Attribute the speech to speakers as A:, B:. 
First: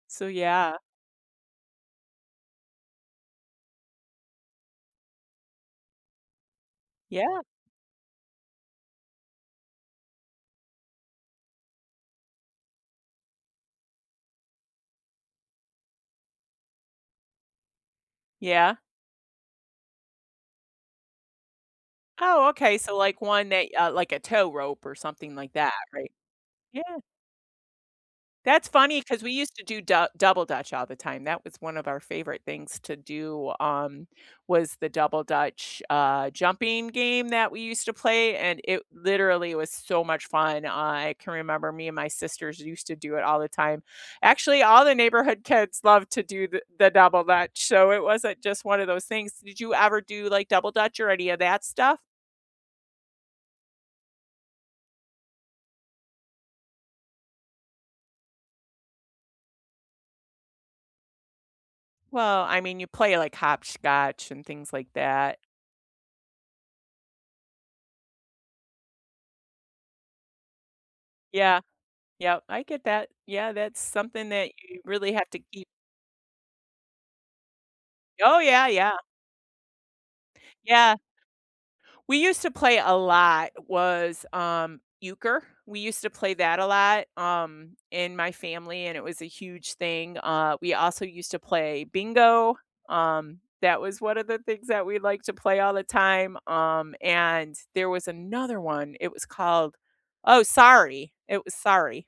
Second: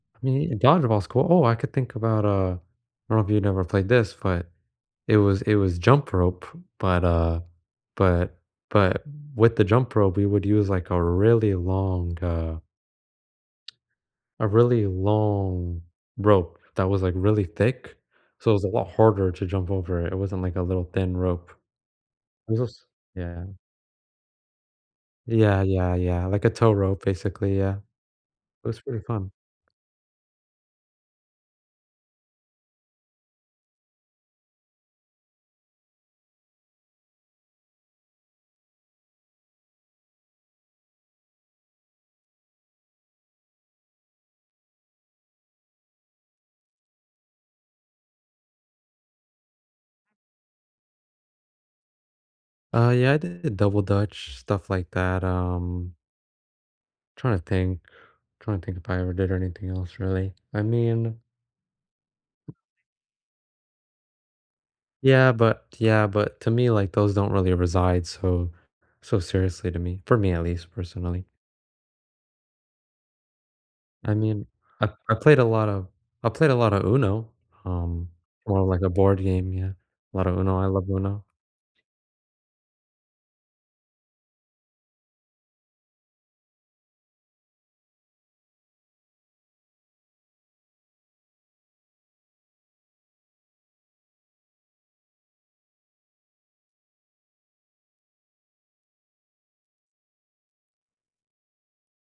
A: So,
B: Me uh,
A: yeah.
B: dodgeball's cool Oh, I could think about, uh I don't know if you'd never played this, but, it was it was jump rope, but,
A: Yeah.
B: uh, but but with the jump rope, we would use, like, a really long, uh a really long rope that was, like, really thick, so it was a
A: Yeah?
B: lot harder to jump over it; it wasn't like a little thin rope.
A: Oh,
B: This
A: okay,
B: was
A: so, like,
B: Yeah.
A: one that uh, like, a tow rope or something like
B: Yeah,
A: that,
B: yeah,
A: right?
B: yeah, like a tow
A: Yeah.
B: rope, basically, yeah.
A: That's
B: It was
A: funny
B: pretty
A: 'cause we
B: fun.
A: used to do Dou Double Dutch all the time. That was one of our favorite things to do, um, was the Double Dutch, uh, jumping game that we used to play, and it literally was so much fun; I can remember me and my sisters used to do it all the time. Actually, all the neighborhood kids love to do the the Double Dutch, so it wasn't just one of those things. Did you ever do, like, Double Dutch or any of that stuff?
B: Uh, yeah, I did Double Dutch, stuff like that, um tryna think tryna think if I ever did anything else, really. I mean
A: Well, I mean, you play, like, hopscotch and things like
B: Yeah,
A: that.
B: but yeah, but to me, like, those don't really reside so so seriously to me for me, at least, personally.
A: Yeah, yep, I get that. Yeah, that's
B: I
A: something
B: mean,
A: that you
B: I I
A: really have
B: played
A: to
B: a
A: keep
B: lot of I played a lotta UNO, um,
A: Oh,
B: more,
A: yeah,
B: like, a
A: yeah.
B: board game, yeah. A lotta UNO; I love
A: Yeah.
B: UNO.
A: We used to play a lot was, um, euchre. We used to play that a lot, um, in my family, and it was a huge thing, uh, we also used to play bingo, um, that was one of the things that we like to play all the time, um, and there was another one, it was called oh, Sorry, it was Sorry.